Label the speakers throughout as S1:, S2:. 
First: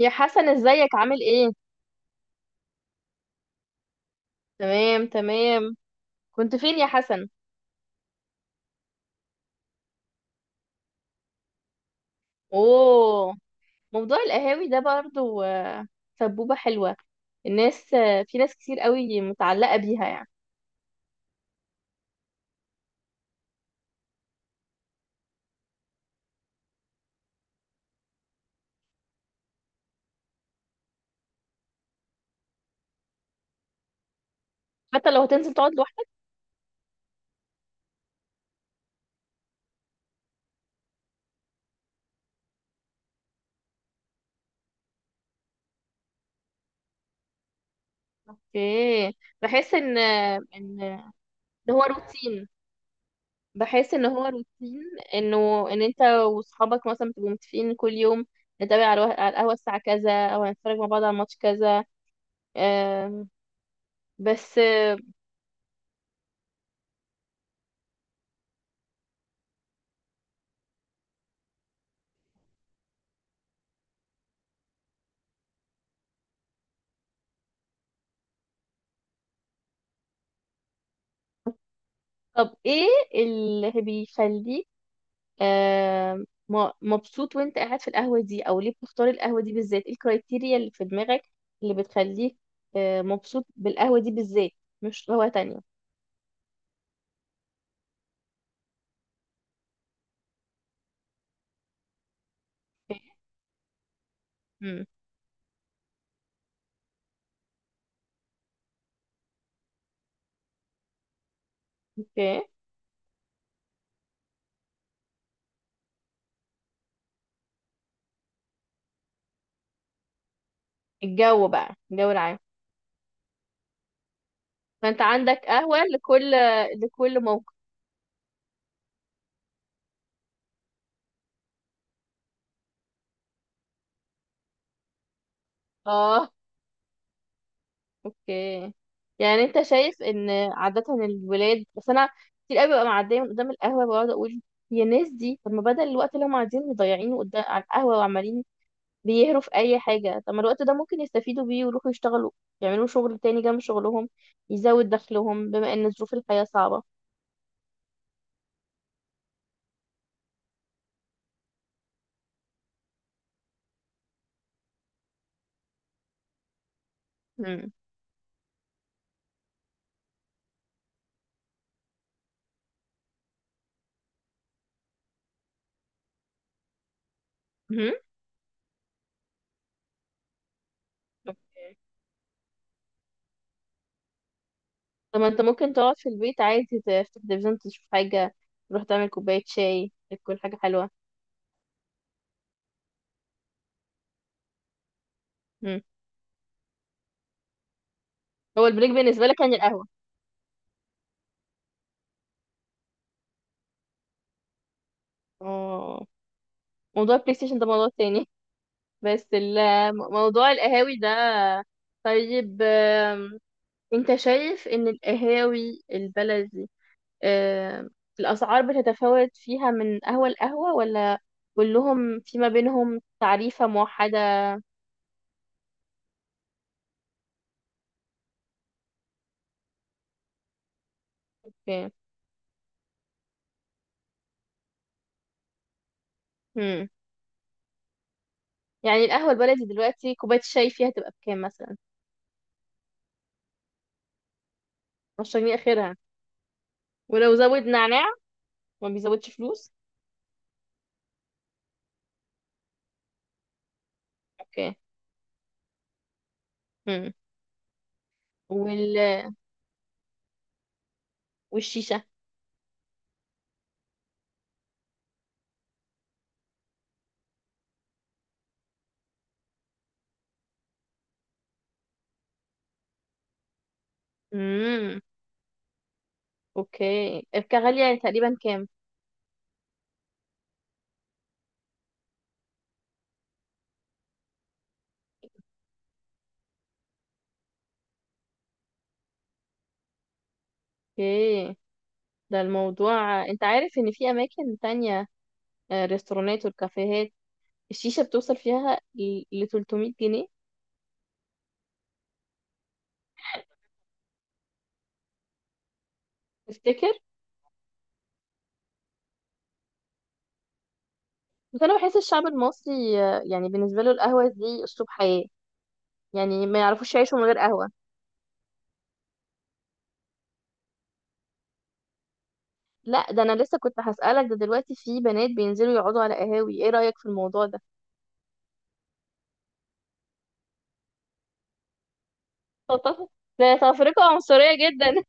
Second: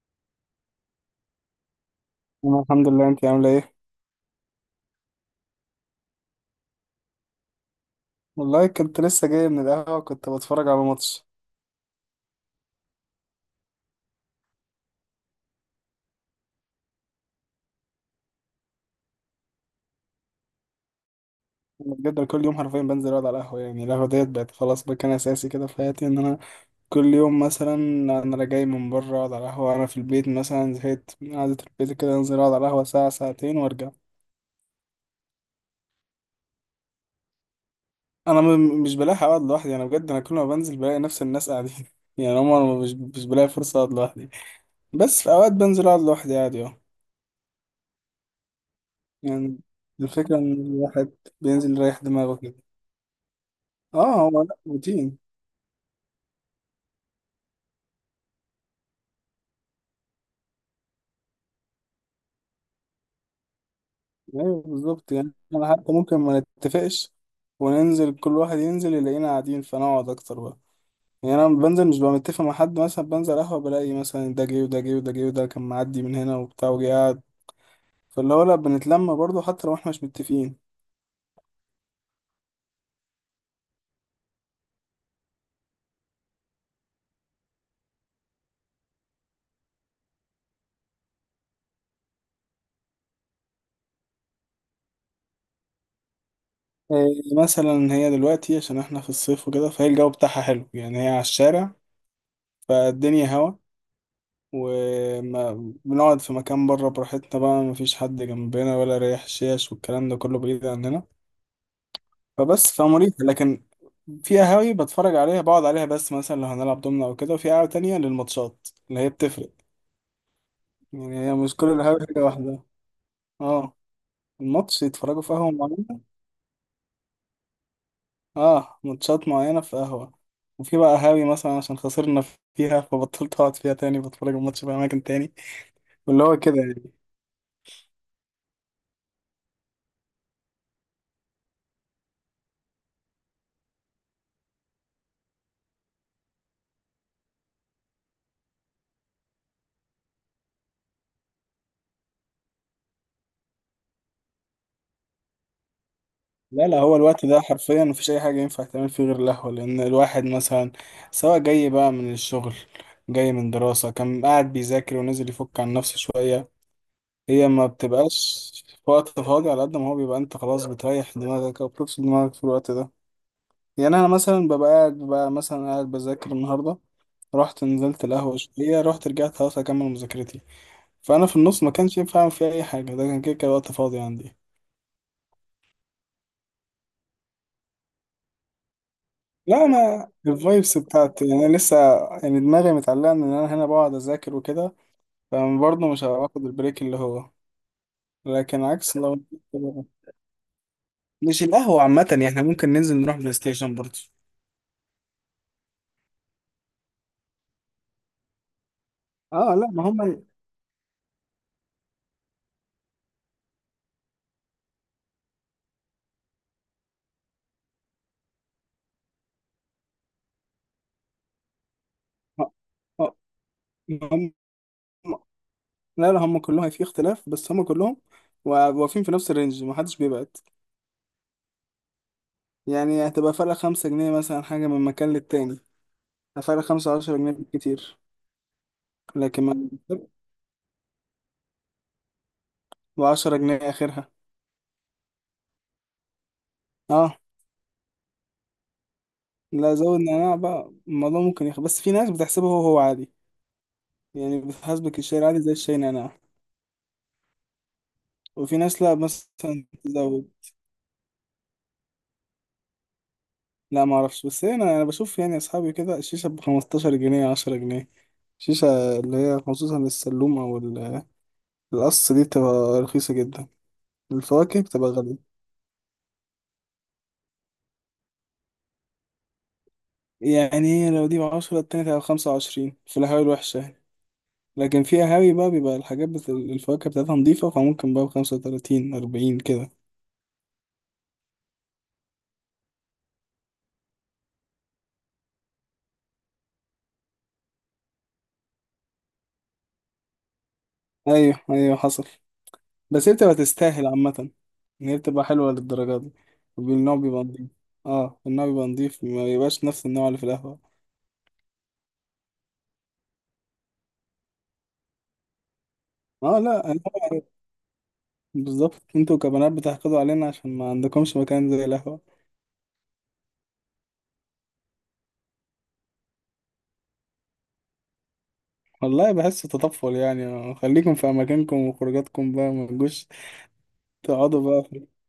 S1: يا حسن، ازيك؟ عامل ايه؟
S2: أنا الحمد لله، أنت عاملة إيه؟
S1: تمام تمام. كنت فين يا حسن؟
S2: والله كنت لسه جاي من القهوة، كنت بتفرج على ماتش.
S1: اوه. موضوع القهاوي ده برضو، سبوبة حلوة. الناس آه، في ناس كتير قوي متعلقة بيها يعني.
S2: أنا بجد كل يوم حرفيا بنزل أقعد على القهوة، يعني القهوة ديت بقت خلاص مكان أساسي كده في حياتي، إن أنا كل يوم مثلا أنا لا جاي من بره أقعد على القهوة، أنا في البيت مثلا زهقت من قعدة البيت كده أنزل أقعد على القهوة ساعة ساعتين وأرجع.
S1: حتى لو هتنزل تقعد لوحدك؟
S2: أنا مش بلاحق أقعد لوحدي، أنا بجد أنا كل ما بنزل بلاقي نفس الناس قاعدين. يعني هما مش بلاقي فرصة أقعد لوحدي، بس في أوقات بنزل أقعد لوحدي عادي أه.
S1: ايه؟
S2: يعني
S1: بحس ان آه،
S2: الفكرة إن
S1: ان
S2: الواحد
S1: ان
S2: بينزل
S1: هو
S2: يريح دماغه
S1: روتين.
S2: كده.
S1: بحس ان هو
S2: اه، هو لا
S1: روتين.
S2: روتين.
S1: ان انت واصحابك مثلا بتبقوا متفقين كل يوم نتابع على على القهوة الساعة كذا او هنتفرج مع بعض على الماتش كذا. آم، بس
S2: ايوه
S1: آه،
S2: بالظبط، يعني احنا حتى ممكن ما نتفقش وننزل، كل واحد ينزل يلاقينا قاعدين فنقعد اكتر بقى. يعني انا بنزل مش ببقى متفق مع حد، مثلا بنزل قهوه بلاقي مثلا ده جه وده جه وده جه وده كان معدي من هنا وبتاع وجه قاعد، فاللي هو لا بنتلم برضه حتى لو احنا مش متفقين.
S1: طب ايه اللي بيخليك مبسوط وانت قاعد في القهوة دي، او ليه بتختار القهوة دي بالذات؟ ايه الكرايتيريا اللي في دماغك اللي بتخليك مبسوط بالقهوة دي بالذات، مش قهوة تانية؟
S2: إيه مثلا، هي دلوقتي عشان احنا في الصيف وكده فهي الجو بتاعها حلو، يعني هي على الشارع فالدنيا هوا
S1: امم.
S2: وما بنقعد في مكان بره براحتنا بقى، مفيش حد جنبنا ولا ريح شيش والكلام ده كله بعيد عننا،
S1: اوكي.
S2: فبس فمريحة. لكن في قهاوي بتفرج عليها، بقعد عليها بس مثلا لو هنلعب دومنا او كده، وفي قهوة تانية للماتشات، اللي هي بتفرق. يعني هي
S1: الجو
S2: مش كل
S1: بقى،
S2: القهاوي
S1: الجو
S2: حاجة
S1: العام.
S2: واحدة. اه، الماتش
S1: فانت
S2: يتفرجوا في
S1: عندك
S2: قهوة
S1: قهوة
S2: معينة.
S1: لكل موقف؟
S2: اه ماتشات معينة في قهوة، وفي بقى قهاوي مثلا عشان خسرنا فيها فبطلت اقعد فيها تاني، بتفرج الماتش في اماكن تاني، واللي
S1: اه.
S2: هو كده يعني.
S1: اوكي. يعني انت شايف ان عادة الولاد. بس انا كتير قوي ببقى معدية من قدام القهوة، بقعد اقول يا ناس دي، طب ما بدل الوقت اللي هم قاعدين مضيعينه قدام على القهوة وعمالين بيهروا في اي حاجه، طب ما الوقت ده ممكن يستفيدوا بيه ويروحوا يشتغلوا، يعملوا شغل تاني جنب شغلهم يزود دخلهم، بما ان ظروف الحياه
S2: لا لا،
S1: صعبه.
S2: هو الوقت ده حرفيا مفيش اي حاجة ينفع تعمل فيه غير القهوة، لان الواحد مثلا سواء جاي بقى من الشغل، جاي من دراسة كان قاعد بيذاكر ونزل يفك عن نفسه شوية. هي ما
S1: مم.
S2: بتبقاش في وقت فاضي، على قد ما هو بيبقى انت خلاص بتريح دماغك او بتفصل دماغك في الوقت ده. يعني انا مثلا ببقى قاعد، ببقى مثلا قاعد بذاكر النهارده، رحت
S1: مم.
S2: نزلت القهوه شويه، رحت رجعت خلاص اكمل مذاكرتي، فانا في النص ما
S1: اوكي.
S2: كانش ينفع اعمل فيها اي حاجه، ده كان كده كده وقت فاضي عندي.
S1: طب ما انت ممكن تقعد في البيت عادي، تفتح تلفزيون تشوف حاجه، تروح تعمل كوبايه
S2: لا
S1: شاي،
S2: انا
S1: تاكل حاجه
S2: الفايبس
S1: حلوه.
S2: بتاعتي يعني، انا لسه يعني دماغي متعلقه ان انا هنا بقعد اذاكر وكده،
S1: مم.
S2: فبرضه مش هاخد البريك اللي هو. لكن
S1: هو البريك
S2: عكس لو.
S1: بالنسبه لك يعني القهوه؟
S2: مش القهوه عامه، يعني احنا ممكن ننزل نروح بلاي ستيشن برضه.
S1: اه. موضوع البلاي ستيشن ده موضوع تاني. بس
S2: اه لا ما هم.
S1: موضوع القهاوي ده. طيب. انت شايف ان القهاوي البلدي، آه، الأسعار بتتفاوت فيها من قهوة لقهوة، ولا كلهم في ما بينهم
S2: اه،
S1: تعريفة
S2: ما
S1: موحدة؟
S2: هم. لا لا، هم كلهم في اختلاف، بس هم كلهم واقفين في نفس الرينج، ما حدش بيبعد.
S1: اوكي.
S2: يعني هتبقى فرق 5 جنيه مثلا، حاجة من مكان للتاني، فرق
S1: مم.
S2: 5، 10 جنيه بالكتير.
S1: يعني القهوة
S2: لكن
S1: البلدي
S2: ما،
S1: دلوقتي كوباية الشاي فيها تبقى بكام مثلا؟
S2: و 10 جنيه آخرها.
S1: 10 جنيه آخرها.
S2: اه
S1: ولو زود نعناع، ما بيزودش فلوس؟
S2: لا، زود نعناع بقى الموضوع ممكن يخ... بس في ناس بتحسبه هو هو عادي، يعني
S1: اوكي.
S2: بتحسبك الشاي العادي زي الشاي نعناع.
S1: مم.
S2: وفي ناس لا
S1: وال...
S2: مثلا تزود.
S1: والشيشة؟
S2: لا ما اعرفش، بس انا انا بشوف يعني اصحابي كده الشيشه ب 15 جنيه، 10 جنيه. الشيشه اللي هي خصوصا السلوم او القص دي بتبقى رخيصه جدا، الفواكه بتبقى
S1: مم.
S2: غاليه.
S1: اوكي. الكحة غالية يعني، تقريبا كام؟
S2: يعني إيه؟ لو دي بـ 10، التانية تبقى بـ 25 في القهاوي الوحشة يعني. لكن في قهاوي بقى بيبقى الحاجات بت... الفواكه بتاعتها نضيفة، فممكن بقى بـ 35، 40 كده.
S1: اوكي. ده الموضوع، انت عارف ان في اماكن تانية، ريستورانات والكافيهات، الشيشة بتوصل فيها ل 300 جنيه.
S2: أيوه أيوه حصل، بس هي بتبقى تستاهل عامة، إن هي بتبقى حلوة للدرجة دي.
S1: تفتكر؟
S2: والنوع بيبقى نضيف. اه النوع بيبقى نضيف، ما بيبقاش نفس النوع اللي في القهوة.
S1: بس انا بحس الشعب المصري، يعني بالنسبه له القهوه دي اسلوب حياه،
S2: اه
S1: يعني ما
S2: لا أنا
S1: يعرفوش يعيشوا من
S2: عارف.
S1: غير قهوه.
S2: بالظبط، انتوا كبنات بتحقدوا علينا عشان ما عندكمش مكان زي القهوة.
S1: لا، ده انا لسه كنت هسالك. ده دلوقتي في بنات بينزلوا يقعدوا على قهاوي، ايه رايك في الموضوع ده؟
S2: والله بحس تطفل، يعني خليكم في اماكنكم وخروجاتكم بقى، ما تجوش.
S1: ده تفرقه
S2: تقعدوا
S1: عنصريه
S2: بقى
S1: جدا.
S2: في...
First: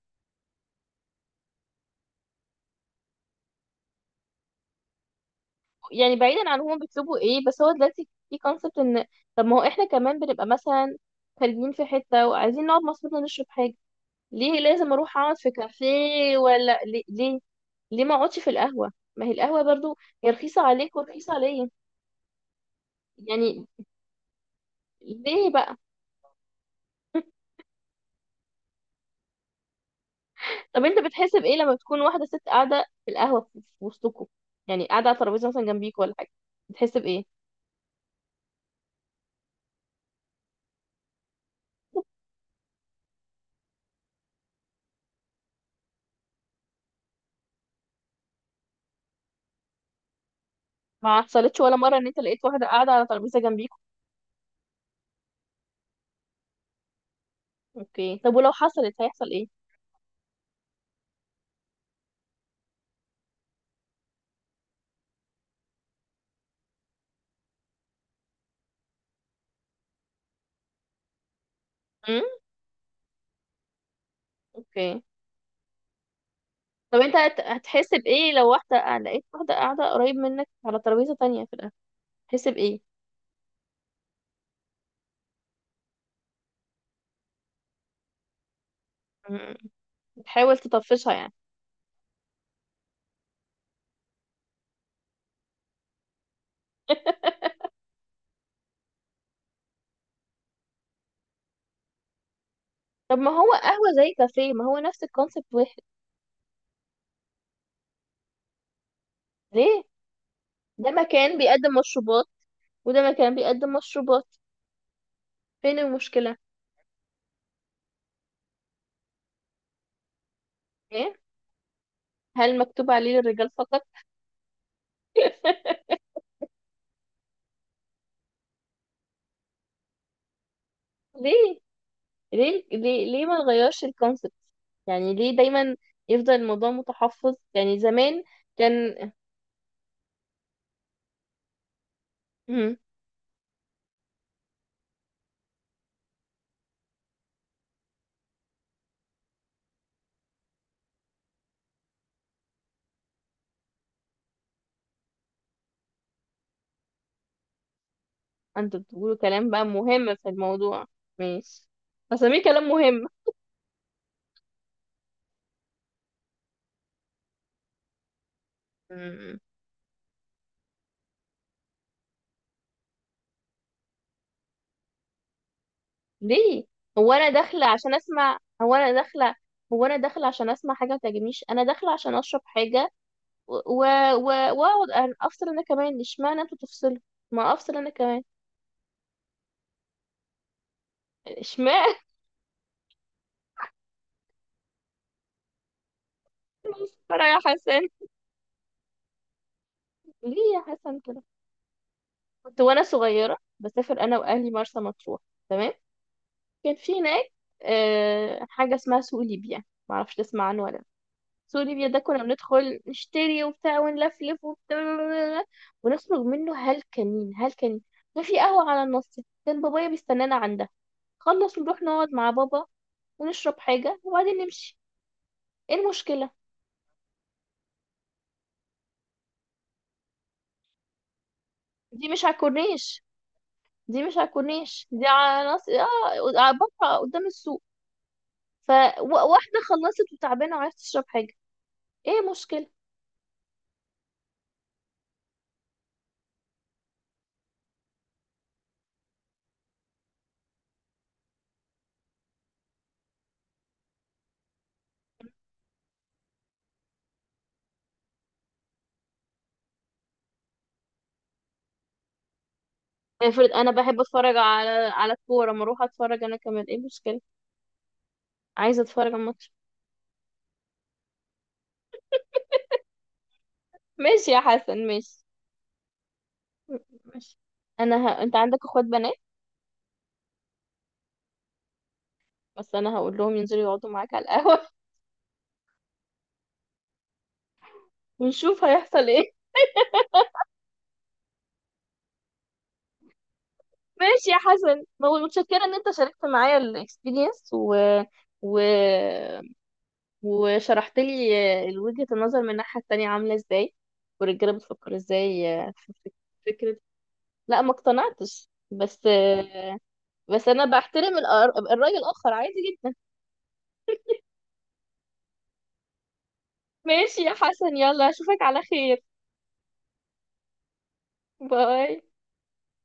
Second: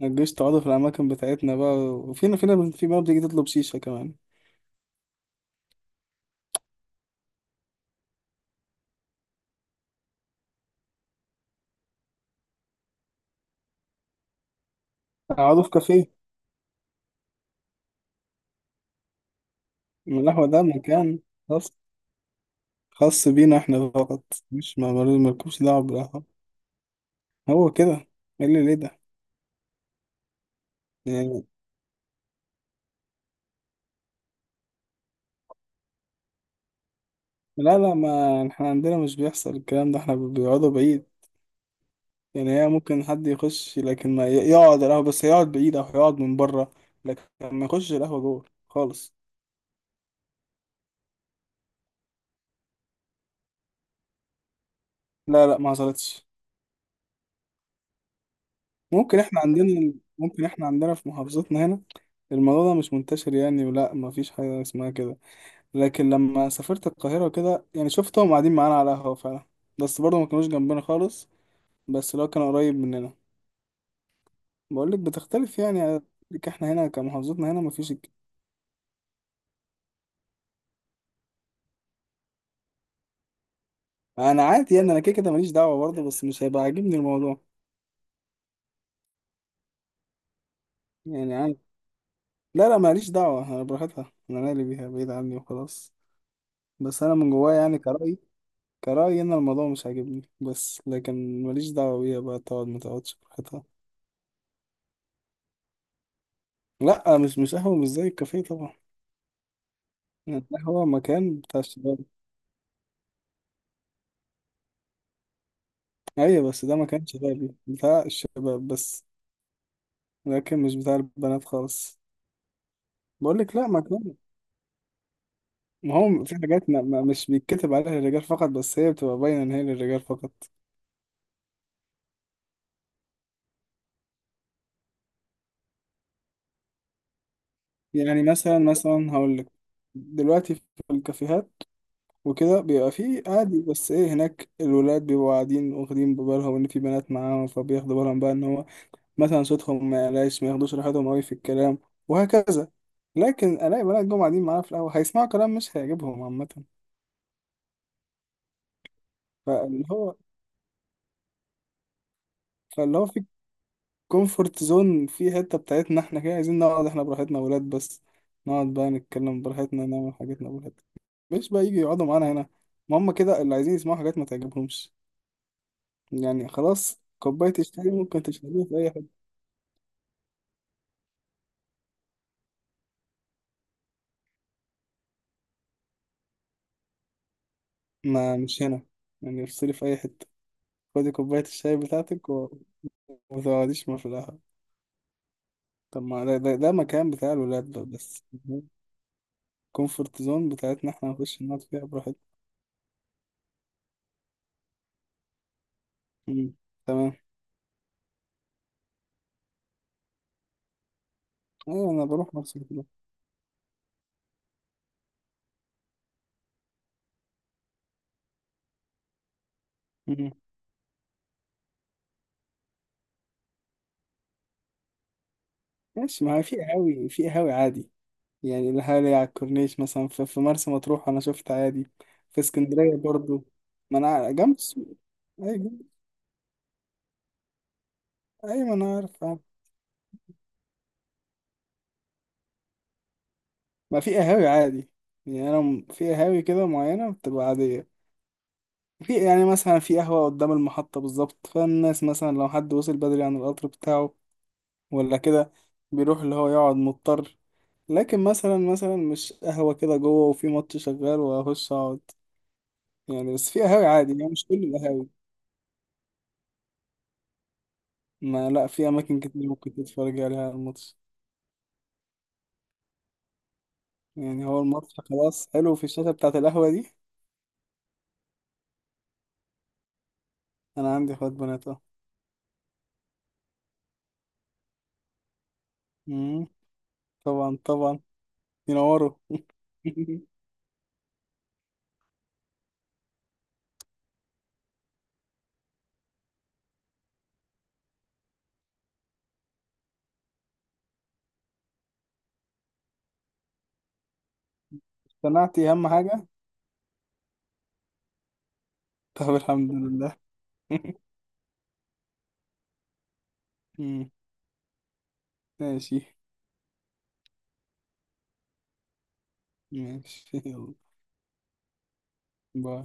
S2: ما تجوش تقعدوا في الاماكن بتاعتنا بقى، وفينا فينا في بقى بتيجي تطلب شيشة كمان.
S1: يعني بعيدا عن هم بيطلبوا ايه، بس هو دلوقتي في كونسبت ان، طب ما هو احنا كمان بنبقى مثلا خارجين في حته وعايزين نقعد مع اصحابنا نشرب حاجه، ليه لازم اروح اقعد في
S2: اقعدوا في كافيه.
S1: كافيه؟ ولا ليه، ليه ما اقعدش في القهوه؟ ما هي القهوه برضو
S2: من
S1: هي
S2: القهوة
S1: رخيصه
S2: ده
S1: عليك
S2: مكان
S1: ورخيصه عليا.
S2: خاص، خاص بينا
S1: يعني
S2: احنا فقط. مش ما
S1: ليه
S2: مالكوش
S1: بقى؟
S2: دعوة بالقهوة. هو كده. ايه اللي ليه ده؟
S1: طب انت بتحس
S2: يعني
S1: بايه لما تكون واحده ست قاعده في القهوه، في وسطكم، يعني قاعده على ترابيزه مثلا جنبيك ولا حاجه، بتحس بايه؟
S2: لا لا، ما احنا عندنا مش بيحصل الكلام ده، احنا بيقعدوا بعيد. يعني هي ممكن حد يخش، لكن ما يقعد القهوة، بس يقعد بعيد أو يقعد من بره، لكن ما يخش القهوة جوه خالص.
S1: ما حصلتش ولا مره ان انت لقيت واحده قاعده على ترابيزه جنبيك؟
S2: لا لا، ما حصلتش.
S1: اوكي. طب ولو حصلت
S2: ممكن
S1: هيحصل
S2: احنا
S1: ايه؟
S2: عندنا، ممكن احنا عندنا في محافظتنا هنا الموضوع ده مش منتشر يعني، ولا ما فيش حاجة اسمها كده. لكن لما سافرت القاهرة كده يعني شفتهم قاعدين معانا على القهوة فعلا، بس برضه ما كانوش جنبنا خالص. بس لو
S1: امم.
S2: كان قريب مننا. بقول لك
S1: اوكي.
S2: بتختلف يعني، لك احنا هنا
S1: طب انت
S2: كمحافظتنا هنا ما
S1: هتحس
S2: فيش
S1: بايه لو لقيت واحده قاعده قريب منك على ترابيزه تانية في القهوه، تحس بايه؟
S2: انا عادي يعني، انا كده كده ماليش دعوة برضه، بس مش هيبقى عاجبني الموضوع.
S1: امم. بتحاول تطفشها يعني؟
S2: يعني لا لا، ماليش دعوة، أنا براحتها، أنا مالي بيها، بعيد عني وخلاص. بس أنا من جوايا يعني كرأيي، كرأيي إن الموضوع مش عاجبني، بس لكن ماليش دعوة بيها بقى، تقعد ما تقعدش
S1: طب ما هو
S2: براحتها.
S1: قهوه زي كافيه، ما هو نفس الكونسيبت واحد.
S2: لا مش قهوة مش زي الكافيه طبعا.
S1: ليه؟
S2: يعني القهوة
S1: ده مكان
S2: مكان بتاع
S1: بيقدم
S2: الشباب.
S1: مشروبات، وده مكان بيقدم مشروبات، فين المشكلة؟
S2: أيوة بس ده مكان شبابي بتاع الشباب بس، لكن مش بتاع
S1: ايه،
S2: البنات خالص.
S1: هل مكتوب عليه للرجال
S2: بقولك لا،
S1: فقط؟
S2: مكان. ما هو في حاجات مش بيتكتب عليها للرجال فقط، بس هي بتبقى باينة إن هي للرجال فقط.
S1: ليه ليه ليه ليه ما نغيرش الكونسبت؟ يعني ليه دايما يفضل الموضوع متحفظ، يعني
S2: يعني
S1: زمان
S2: مثلا
S1: كان.
S2: مثلا هقولك، دلوقتي في الكافيهات وكده
S1: مم.
S2: بيبقى فيه عادي، بس ايه، هناك الولاد بيبقوا قاعدين واخدين ببالهم ان في بنات معاهم، فبياخدوا بالهم بقى ان هو مثلا صوتهم ما يعلاش، ما ياخدوش راحتهم قوي في الكلام، وهكذا. لكن الاقي بنات جم قاعدين معانا في القهوه هيسمعوا كلام مش هيعجبهم عامه.
S1: انتوا بتقولوا كلام بقى
S2: فاللي
S1: مهم
S2: هو،
S1: في الموضوع؟ ماشي، هسميه كلام
S2: فاللي هو
S1: مهم.
S2: في كومفورت زون في حته بتاعتنا احنا كده، عايزين نقعد احنا براحتنا ولاد بس، نقعد بقى
S1: مم.
S2: نتكلم براحتنا، نعمل حاجتنا براحتنا، مش بقى يجي يقعدوا معانا هنا. ما هم كده اللي عايزين يسمعوا حاجات ما تعجبهمش، يعني
S1: ليه؟
S2: خلاص
S1: هو انا
S2: كوباية
S1: داخله
S2: الشاي
S1: عشان
S2: ممكن
S1: اسمع
S2: تشربيها
S1: هو
S2: في أي
S1: انا
S2: حتة.
S1: داخله هو انا داخله عشان اسمع حاجه ما تعجبنيش، انا داخله عشان اشرب حاجه واقعد افصل انا كمان. اشمعنى انتوا تفصلوا؟ ما افصل انا كمان.
S2: ما مش هنا، يعني افصلي في أي حتة، خدي كوباية الشاي
S1: اشمعنى؟
S2: بتاعتك و... وتقعديش مفلاها. طب ما ده مكان
S1: مسخرة
S2: بتاع
S1: يا
S2: الولاد
S1: حسن.
S2: ده بس، كومفورت زون
S1: ليه يا
S2: بتاعتنا
S1: حسن
S2: احنا
S1: كده؟
S2: نخش نقعد فيها براحتنا.
S1: كنت وانا صغيرة بسافر انا واهلي مرسى مطروح. تمام.
S2: مم.
S1: كان في
S2: تمام.
S1: هناك حاجة اسمها سوق ليبيا. معرفش تسمع عنه ولا لأ. سوق ليبيا
S2: أيوة
S1: ده
S2: أنا
S1: كنا
S2: بروح نفس
S1: بندخل
S2: كده.
S1: نشتري وبتاع، ونلفلف وبتاع، ونخرج منه هلكانين هلكانين. كان في قهوة على النص، كان بابايا
S2: مم.
S1: بيستنانا عندها. خلص نروح نقعد مع بابا، ونشرب حاجة وبعدين نمشي. ايه
S2: ماشي
S1: المشكلة؟
S2: ما هو في قهاوي، في قهاوي عادي. يعني القهاوي على الكورنيش مثلا في مرسى مطروح أنا شفت عادي،
S1: دي مش على
S2: في اسكندرية
S1: الكورنيش
S2: برضو. ما
S1: دي
S2: أنا
S1: مش على
S2: جنب
S1: الكورنيش
S2: السوق.
S1: دي على
S2: أيوة
S1: نص.
S2: جنب-.
S1: اه، بقى قدام السوق.
S2: أيوة ما أنا عارف.
S1: فواحدة خلصت وتعبانة وعايزة تشرب حاجة، ايه مشكلة؟
S2: ما في قهاوي عادي، يعني انا في قهاوي كده معينه بتبقى عاديه. في يعني مثلا في قهوه قدام المحطه بالظبط، فالناس مثلا لو حد وصل بدري عن القطر بتاعه ولا كده بيروح اللي هو يقعد مضطر. لكن مثلا مثلا مش قهوه كده جوه وفي ماتش شغال واخش اقعد يعني،
S1: افرض
S2: بس في
S1: انا
S2: قهاوي
S1: بحب
S2: عادي، يعني
S1: اتفرج
S2: مش كل
S1: على
S2: القهاوي.
S1: على الكورة، ما اروح اتفرج انا كمان، ايه مشكلة؟
S2: ما لا،
S1: عايزة
S2: في
S1: اتفرج على
S2: اماكن كتير
S1: الماتش.
S2: ممكن تتفرج عليها على الماتش.
S1: ماشي يا
S2: يعني هو
S1: حسن،
S2: الماتش
S1: ماشي.
S2: خلاص حلو في الشاشه بتاعت القهوه دي.
S1: ماشي. انت عندك اخوات بنات؟
S2: انا عندي اخوات بنات اه.
S1: بس انا هقول لهم ينزلوا يقعدوا معاك على القهوة.
S2: مم، طبعا طبعا،
S1: ونشوف هيحصل
S2: ينوروا.
S1: ايه. ماشي يا حسن. متشكرة ان انت شاركت معايا الاكسبيرينس و... وشرحت لي وجهة النظر من الناحية التانية عاملة ازاي، والرجالة بتفكر ازاي،
S2: اقتنعتي؟ اهم
S1: في
S2: حاجة.
S1: فكرة. لا ما اقتنعتش بس.
S2: طب الحمد لله.
S1: بس انا بحترم الرأي الآخر عادي جدا.
S2: مم. ماشي.
S1: ماشي يا حسن، يلا اشوفك على خير.
S2: ماشي يلا.
S1: باي.
S2: باي.